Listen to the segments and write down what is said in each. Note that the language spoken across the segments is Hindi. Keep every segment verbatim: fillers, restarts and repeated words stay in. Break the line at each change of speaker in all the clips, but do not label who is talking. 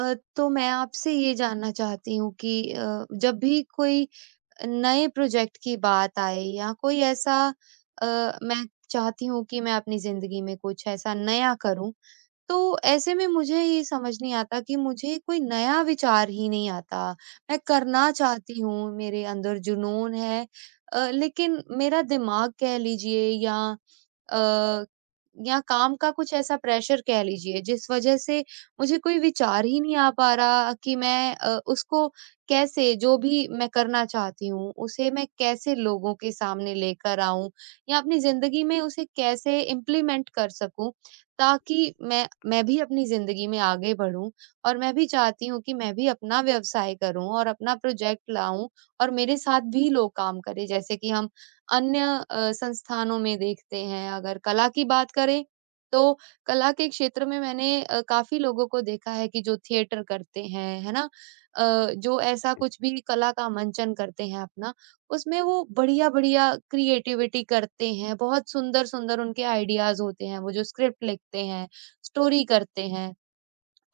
अ, तो मैं आपसे ये जानना चाहती हूँ कि अ, जब भी कोई नए प्रोजेक्ट की बात आए या कोई ऐसा अ, मैं चाहती हूँ कि मैं अपनी जिंदगी में कुछ ऐसा नया करूँ तो ऐसे में मुझे ये समझ नहीं आता कि मुझे कोई नया विचार ही नहीं आता। मैं करना चाहती हूँ, मेरे अंदर जुनून है अ, लेकिन मेरा दिमाग कह लीजिए या अ, या काम का कुछ ऐसा प्रेशर कह लीजिए जिस वजह से मुझे कोई विचार ही नहीं आ पा रहा कि मैं अ, उसको कैसे जो भी मैं करना चाहती हूँ, उसे मैं कैसे लोगों के सामने लेकर आऊँ या अपनी ज़िंदगी में उसे कैसे इम्प्लीमेंट कर सकूँ। ताकि मैं मैं भी अपनी ज़िंदगी में आगे बढ़ूँ और मैं भी चाहती हूँ कि मैं भी अपना व्यवसाय करूँ और अपना प्रोजेक्ट लाऊँ और मेरे साथ भी लोग काम करें। जैसे कि हम अन्य अ, संस्थानों में देखते हैं अगर कला की बात करें, तो कला के क्षेत्र में मैंने अ, काफ़ी लोगों को देखा है कि जो थिएटर करते हैं, है ना? अ, जो ऐसा कुछ भी कला का मंचन करते हैं अपना, उसमें वो बढ़िया-बढ़िया क्रिएटिविटी करते हैं, बहुत सुंदर-सुंदर उनके आइडियाज़ होते हैं, वो जो स्क्रिप्ट लिखते हैं, स्टोरी करते हैं।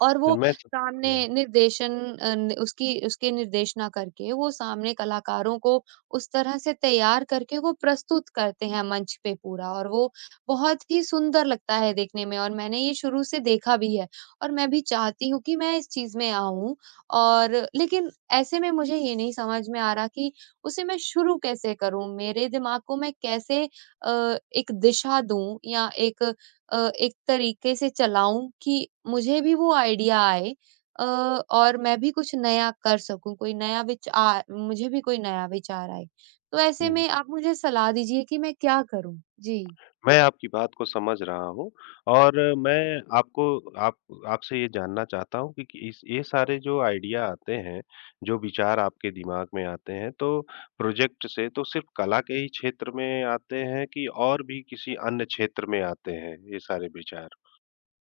और वो
मैं स
सामने
हुँ,
निर्देशन अ, न उसकी उसके निर्देशना करके वो सामने कलाकारों को उस तरह से तैयार करके वो प्रस्तुत करते हैं मंच पे पूरा और वो बहुत ही सुंदर लगता है देखने में और मैंने ये शुरू से देखा भी है और मैं भी चाहती हूँ कि मैं इस चीज़ में आऊँ और लेकिन ऐसे में मुझे ये नहीं समझ में आ रहा कि उसे मैं शुरू कैसे करूँ? मेरे दिमाग को मैं कैसे अ, एक दिशा दूँ या एक अ, एक तरीके से चलाऊँ कि मुझे भी वो आइडिया आए अ, और मैं भी कुछ नया कर सकूँ, कोई नया विचार मुझे भी कोई नया विचार आए। तो ऐसे
हुँ।
में आप मुझे सलाह दीजिए कि मैं क्या करूँ? जी।
मैं आपकी बात को समझ रहा हूँ और मैं आपको आप आपसे ये जानना चाहता हूँ कि कि इस ये सारे जो आइडिया आते हैं, जो विचार आपके दिमाग में आते हैं, तो प्रोजेक्ट से तो सिर्फ़ कला के ही क्षेत्र में आते हैं, कि और भी किसी अन्य क्षेत्र में आते हैं ये सारे विचार?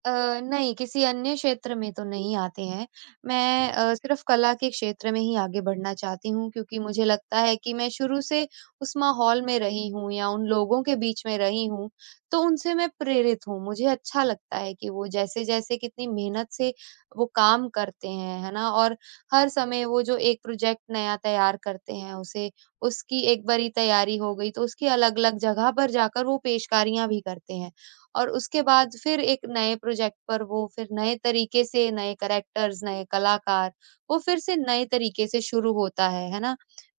अ, नहीं, किसी अन्य क्षेत्र में तो नहीं आते हैं। मैं अ, सिर्फ़ कला के क्षेत्र में ही आगे बढ़ना चाहती हूँ क्योंकि मुझे लगता है कि मैं शुरू से उस माहौल में रही हूँ या उन लोगों के बीच में रही हूँ, तो उनसे मैं प्रेरित हूँ। मुझे अच्छा लगता है कि वो जैसे-जैसे कितनी मेहनत से वो काम करते हैं, है ना? और हर समय वो जो एक प्रोजेक्ट नया तैयार करते हैं उसे उसकी एक बारी तैयारी हो गई तो उसकी अलग-अलग जगह पर जाकर वो पेशकारियाँ भी करते हैं। और उसके बाद फिर एक नए प्रोजेक्ट पर वो फिर नए तरीके से, नए कैरेक्टर्स, नए कलाकार, वो फिर से नए तरीके से शुरू होता है, है ना?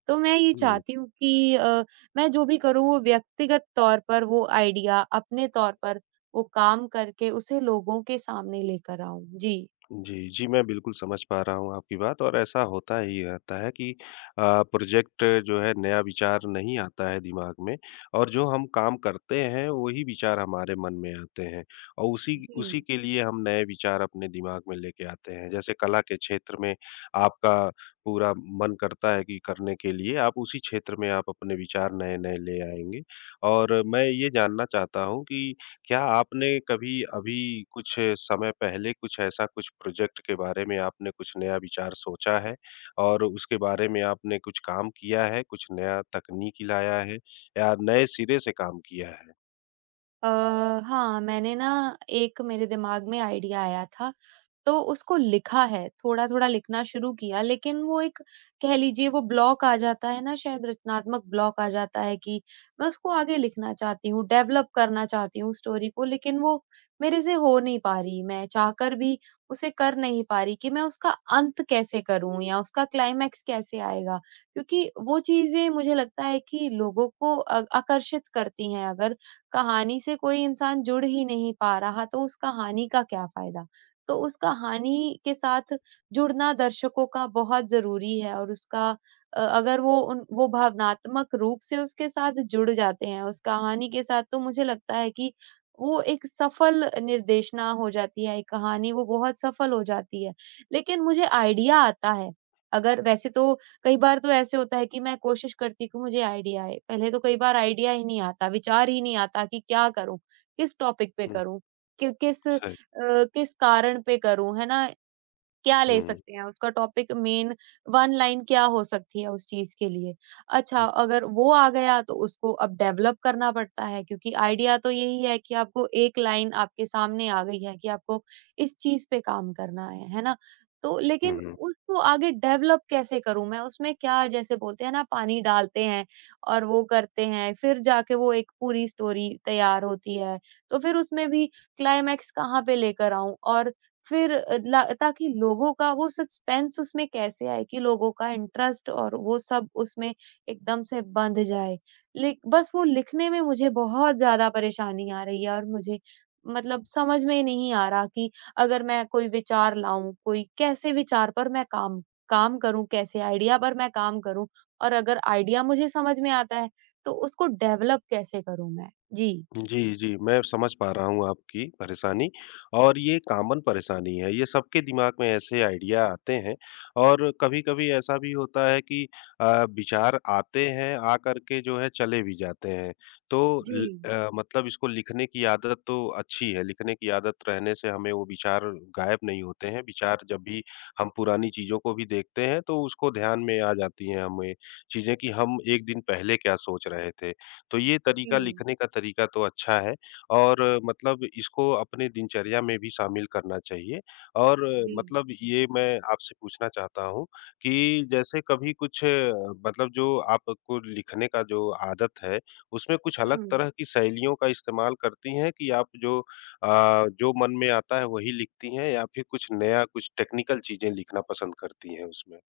तो मैं ये
हुँ।
चाहती हूँ कि अ, मैं जो भी करूँ वो व्यक्तिगत तौर पर वो आइडिया अपने तौर पर वो काम करके उसे लोगों के सामने लेकर आऊँ। जी।
जी, जी, मैं बिल्कुल समझ पा रहा हूँ आपकी बात, और ऐसा होता ही रहता है कि अ, प्रोजेक्ट जो है, नया विचार नहीं आता है दिमाग में, और जो हम काम करते हैं वही विचार हमारे मन में आते हैं, और उसी
जी।
उसी के लिए हम नए विचार अपने दिमाग में लेके आते हैं। जैसे कला के क्षेत्र में आपका पूरा मन करता है कि करने के लिए आप उसी क्षेत्र में आप अपने विचार नए-नए ले आएँगे, और मैं ये जानना चाहता हूँ कि क्या आपने कभी अभी कुछ समय पहले कुछ ऐसा कुछ प्रोजेक्ट के बारे में आपने कुछ नया विचार सोचा है, और उसके बारे में आपने कुछ काम किया है, कुछ नया तकनीक लाया है या नए सिरे से काम किया है?
अ, हाँ, मैंने ना एक मेरे दिमाग में आइडिया आया था, तो उसको लिखा है, थोड़ा-थोड़ा लिखना शुरू किया, लेकिन वो एक कह लीजिए वो ब्लॉक आ जाता है ना शायद रचनात्मक ब्लॉक आ जाता है कि मैं उसको आगे लिखना चाहती हूँ, डेवलप करना चाहती हूँ स्टोरी को, लेकिन वो मेरे से हो नहीं पा रही। मैं चाहकर भी उसे कर नहीं पा रही कि मैं उसका अंत कैसे करूँ या उसका क्लाइमैक्स कैसे आएगा? क्योंकि वो चीज़ें मुझे लगता है कि लोगों को अ, आकर्षित करती हैं अगर कहानी से कोई इंसान जुड़ ही नहीं पा रहा, तो उस कहानी का क्या फ़ायदा? तो उस कहानी के साथ जुड़ना दर्शकों का बहुत ज़रूरी है और उसका अ, अगर वो उन वो भावनात्मक रूप से उसके साथ जुड़ जाते हैं, उस कहानी के साथ, तो मुझे लगता है कि वो एक सफल निर्देशना हो जाती है, एक कहानी वो बहुत सफल हो जाती है। लेकिन मुझे आइडिया आता है, अगर वैसे तो कई बार तो ऐसे होता है कि मैं कोशिश करती हूँ कि मुझे आइडिया आए, पहले तो कई बार आइडिया ही नहीं आता, विचार ही नहीं आता कि क्या करूँ? किस टॉपिक पे
हुँ,
करूँ? कि किस अ,
सही,
किस कारण पे करूँ, है ना? क्या ले
हुँ,
सकते हैं, उसका टॉपिक मेन एक लाइन क्या हो सकती है उस चीज़ के लिए। अच्छा,
हुँ,
अगर वो आ गया तो उसको अब डेवलप करना पड़ता है क्योंकि आइडिया तो यही है कि आपको एक लाइन आपके सामने आ गई है कि आपको इस चीज़ पे काम करना है, है ना? तो
हुँ,
लेकिन
हुँ।
उसको आगे डेवलप कैसे करूँ मैं? उसमें क्या जैसे बोलते हैं ना पानी डालते हैं और वो करते हैं, फिर जाके वो एक पूरी स्टोरी तैयार होती है। तो फिर उसमें भी क्लाइमैक्स कहाँ पे लेकर आऊँ और फिर अ, ला ताकि लोगों का वो सस्पेंस उसमें कैसे आए कि लोगों का इंटरेस्ट और वो सब उसमें एकदम से बंध जाए। लिक बस वो लिखने में मुझे बहुत ज़्यादा परेशानी आ रही है और मुझे मतलब समझ में नहीं आ रहा कि अगर मैं कोई विचार लाऊँ, कोई कैसे विचार पर मैं काम काम करूँ, कैसे आइडिया पर मैं काम करूँ और अगर आइडिया मुझे समझ में आता है, तो उसको डेवलप कैसे करूँ मैं? जी।
जी, जी, मैं समझ पा रहा हूँ आपकी परेशानी, और ये कॉमन परेशानी है, ये सबके दिमाग में ऐसे आइडिया आते हैं, और कभी-कभी ऐसा भी होता है कि अ, विचार आते हैं, आ कर के जो है चले भी जाते हैं। तो ल
जी,
अ, मतलब इसको लिखने की आदत तो अच्छी है, लिखने की आदत रहने से हमें वो विचार गायब नहीं होते हैं, विचार जब भी हम पुरानी चीज़ों को भी देखते हैं, तो उसको ध्यान में आ जाती हैं हमें चीज़ें, कि हम एक दिन पहले क्या सोच रहे थे। तो ये तरीका,
जी,
लिखने का तरीका तो अच्छा है, और मतलब इसको अपने दिनचर्या में भी शामिल करना चाहिए, और
जी।
मतलब ये मैं आपसे पूछना चाहता हूँ कि जैसे कभी कुछ अ, मतलब जो आपको लिखने का जो आदत है, उसमें कुछ अलग
हुँ।
तरह की शैलियों का इस्तेमाल करती हैं, कि आप जो अ, जो मन में आता है वही लिखती हैं, या फिर कुछ नया, कुछ टेक्निकल चीज़ें लिखना पसंद करती हैं उसमें?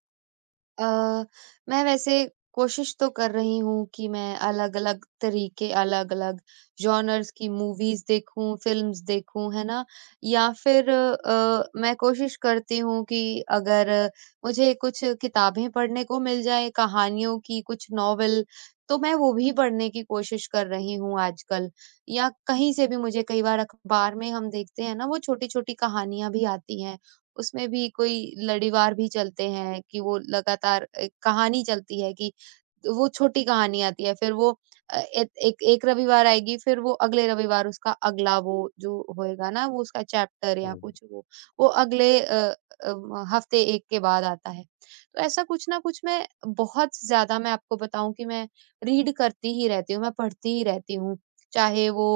अ, मैं वैसे कोशिश तो कर रही हूँ कि मैं अलग-अलग तरीके, अलग-अलग जॉनर्स की मूवीज़ देखूँ, फ़िल्म्स देखूँ, है ना? या फिर अ, मैं कोशिश करती हूँ कि अगर मुझे कुछ किताबें पढ़ने को मिल जाएँ, कहानियों की, कुछ नॉवल, तो मैं वो भी पढ़ने की कोशिश कर रही हूँ आजकल। या कहीं से भी मुझे कई बार अखबार में हम देखते हैं ना, वो छोटी-छोटी कहानियाँ भी आती हैं। उसमें भी कोई लड़ीवार भी चलते हैं कि वो लगातार एक कहानी चलती है कि वो छोटी कहानी आती है फिर वो अ, ए, एक एक रविवार आएगी फिर वो अगले रविवार उसका अगला वो जो होएगा ना वो उसका चैप्टर या
हुँ।
कुछ वो वो अगले अ, अम, हफ्ते एक के बाद आता है तो ऐसा कुछ ना कुछ मैं बहुत ज्यादा मैं आपको बताऊं कि मैं रीड करती ही रहती हूँ मैं पढ़ती ही रहती हूँ चाहे वो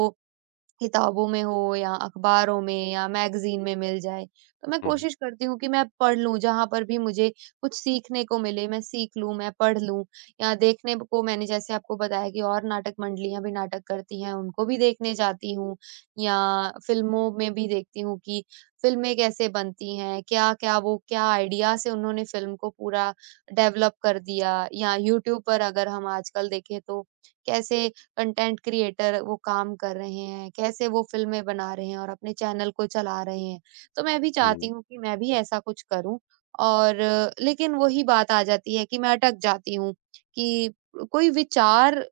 किताबों में हो या अखबारों में या मैगज़ीन में मिल जाए। तो मैं
हुँ,
कोशिश करती हूँ कि मैं पढ़ लूँ, जहाँ पर भी मुझे कुछ सीखने को मिले, मैं सीख लूँ, मैं पढ़ लूँ या देखने ब को मैंने जैसे आपको बताया कि और नाटक मंडलियाँ भी नाटक करती हैं, उनको भी देखने जाती हूँ या फ़िल्मों में भी देखती हूँ कि फ़िल्में कैसे बनती हैं, क्या-क्या वो क्या आइडिया से उन्होंने फ़िल्म को पूरा डेवलप कर दिया या यूट्यूब पर अगर हम आजकल देखें तो कैसे कंटेंट क्रिएटर वो काम कर रहे हैं, कैसे वो फ़िल्में बना रहे हैं और अपने चैनल को चला रहे हैं। तो मैं भी
हुँ,
चाहती हूँ कि मैं भी ऐसा कुछ करूँ और लेकिन वही बात आ जाती है कि मैं अटक जाती हूँ कि कोई विचार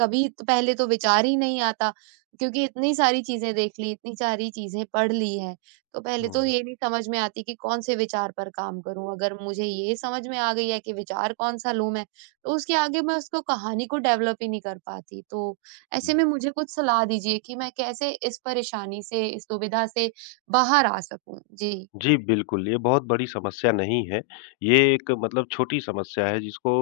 कभी तो पहले तो विचार ही नहीं आता क्योंकि इतनी सारी चीज़ें देख ली, इतनी सारी चीज़ें पढ़ ली हैं, तो पहले तो
हुँ,
ये नहीं समझ में आती कि कौन से विचार पर काम करूँ। अगर मुझे ये समझ में आ गई है कि विचार कौन-सा लूँ मैं, तो उसके आगे मैं उसको कहानी को डेवलप ही नहीं कर पाती। तो ऐसे
हुँ।
में मुझे कुछ सलाह दीजिए कि मैं कैसे इस परेशानी से, इस दुविधा से बाहर आ सकूँ? जी।
जी, बिल्कुल, ये बहुत बड़ी समस्या नहीं है। ये एक मतलब छोटी समस्या है, जिसको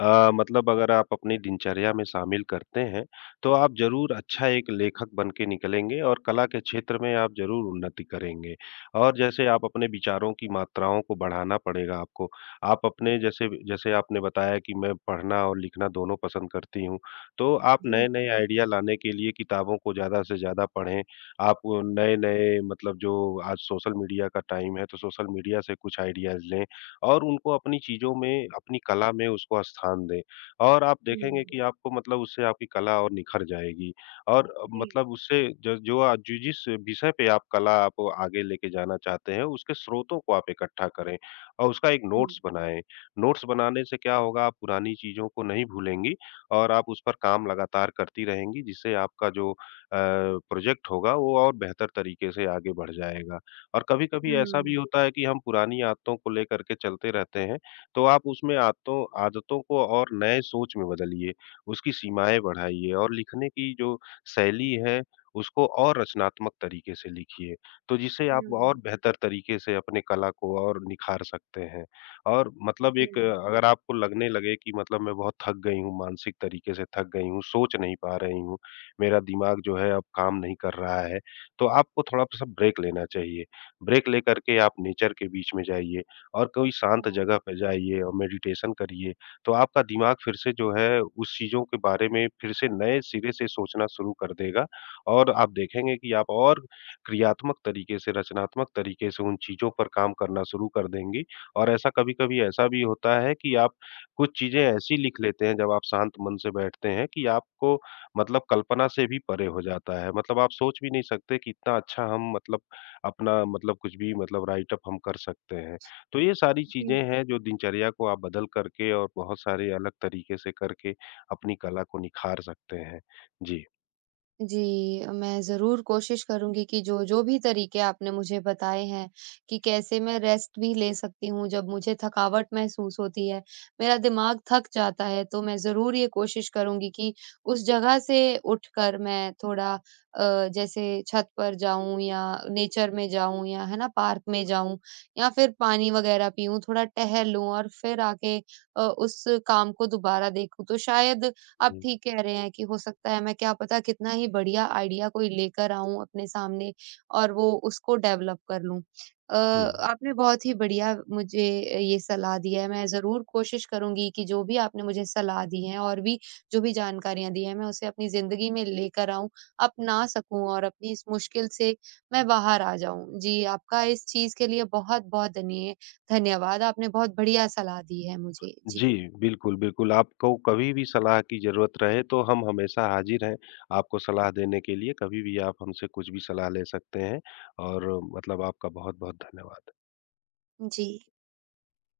अ, मतलब अगर आप अपनी दिनचर्या में शामिल करते हैं, तो आप ज़रूर अच्छा एक लेखक बन के निकलेंगे और कला के क्षेत्र में आप ज़रूर उन्नति करेंगे। और जैसे आप अपने विचारों की मात्राओं को बढ़ाना पड़ेगा आपको। आप अपने जैसे, जैसे आपने बताया कि मैं पढ़ना और लिखना दोनों पसंद करती हूँ, तो आप
जी,
नए-नए आइडिया लाने के लिए किताबों को ज़्यादा से ज़्यादा पढ़ें। आप नए-नए मतलब, जो आज सोशल मीडिया का टाइम है, तो सोशल मीडिया से कुछ आइडियाज़ लें और उनको अपनी चीज़ों में, अपनी कला में उसको स्थान दें, और आप देखेंगे
हुँ,
कि आपको मतलब उससे आपकी कला और निखर जाएगी, और अ,
जी,
मतलब उससे ज जो आज जि जिस विषय पे आप कला आप आगे लेके जाना चाहते हैं, उसके स्रोतों को आप इकट्ठा करें और उसका एक
जी।
नोट्स बनाएँ। नोट्स बनाने से क्या होगा, आप पुरानी चीज़ों को नहीं भूलेंगी और आप उस पर काम लगातार करती रहेंगी, जिससे आपका जो प्रोजेक्ट होगा वो और बेहतर तरीके से आगे बढ़ जाएगा। और कभी-कभी ऐसा भी
हुँ,
होता है कि हम पुरानी आदतों को लेकर के चलते रहते हैं, तो आप उसमें आदतों आदतों को और नए सोच में बदलिए, उसकी सीमाएँ बढ़ाइए और लिखने की जो शैली है, उसको और रचनात्मक तरीके से लिखिए। तो जिससे आप
हुँ,
और बेहतर तरीके से अपने कला को और निखार सकते हैं। और मतलब
जी,
एक अ, अगर आपको लगने लगे कि मतलब मैं बहुत थक गई हूँ, मानसिक तरीके से थक गई हूँ, सोच नहीं पा रही हूँ, मेरा दिमाग जो है अब काम नहीं कर रहा है। तो आपको थोड़ा-सा ब्रेक लेना चाहिए। ब्रेक लेकर के आप नेचर के बीच में जाइए और कोई शांत
हाँ,
जगह पे जाइए और मेडिटेशन करिए। तो आपका दिमाग फिर से जो है उस चीज़ों के बारे में फिर से नए सिरे से सोचना शुरू कर देगा, और आप देखेंगे कि आप और क्रियात्मक तरीके से, रचनात्मक तरीके से उन चीज़ों पर काम करना शुरू कर देंगी, और ऐसा कभी-कभी ऐसा भी होता है कि आप कुछ चीज़ें ऐसी लिख लेते हैं जब आप शांत मन से बैठते हैं, कि आपको मतलब कल्पना से भी परे हो जाता है। मतलब आप सोच भी नहीं सकते कि इतना अच्छा हम मतलब अपना मतलब कुछ भी मतलब राइट अप हम कर सकते हैं। तो ये सारी
जी।
चीज़ें हैं, जो दिनचर्या को आप बदल करके और बहुत सारे अलग तरीके से करके अपनी कला को निखार सकते हैं। जी।
जी, मैं ज़रूर कोशिश करूँगी कि जो-जो भी तरीके आपने मुझे बताए हैं, कि कैसे मैं रेस्ट भी ले सकती हूँ जब मुझे थकावट महसूस होती है, मेरा दिमाग थक जाता है, तो मैं ज़रूर ये कोशिश करूँगी कि उस जगह से उठकर मैं थोड़ा अ, जैसे छत पर जाऊँ या नेचर में जाऊँ या है ना, पार्क में जाऊँ या फिर पानी वग़ैरह पीऊँ, थोड़ा टहल लूँ और फिर आके अ, उस काम को दोबारा देखूँ, तो शायद आप
हुँ,
ठीक कह रहे हैं कि हो सकता है मैं क्या पता कितना ही बढ़िया आइडिया कोई लेकर आऊँ अपने सामने और वो उसको डेवलप कर लूँ। अ,
हुँ।
आपने बहुत ही बढ़िया मुझे ये सलाह दी है, मैं ज़रूर कोशिश करूँगी कि जो भी आपने मुझे सलाह दी है और भी जो भी जानकारियाँ दी हैं, मैं उसे अपनी ज़िंदगी में लेकर आऊँ, अपना सकूँ और अपनी इस मुश्किल से मैं बाहर आ जाऊँ। जी, आपका इस चीज़ के लिए बहुत-बहुत धन्य धन्यवाद, आपने बहुत बढ़िया सलाह दी है मुझे।
जी,
जी,
बिल्कुल, बिल्कुल। आपको कभी भी सलाह की ज़रूरत रहे, तो हम हमेशा हाज़िर हैं, आपको सलाह देने के लिए। कभी भी आप हमसे कुछ भी सलाह ले सकते हैं और मतलब आपका बहुत-बहुत धन्यवाद।
जी।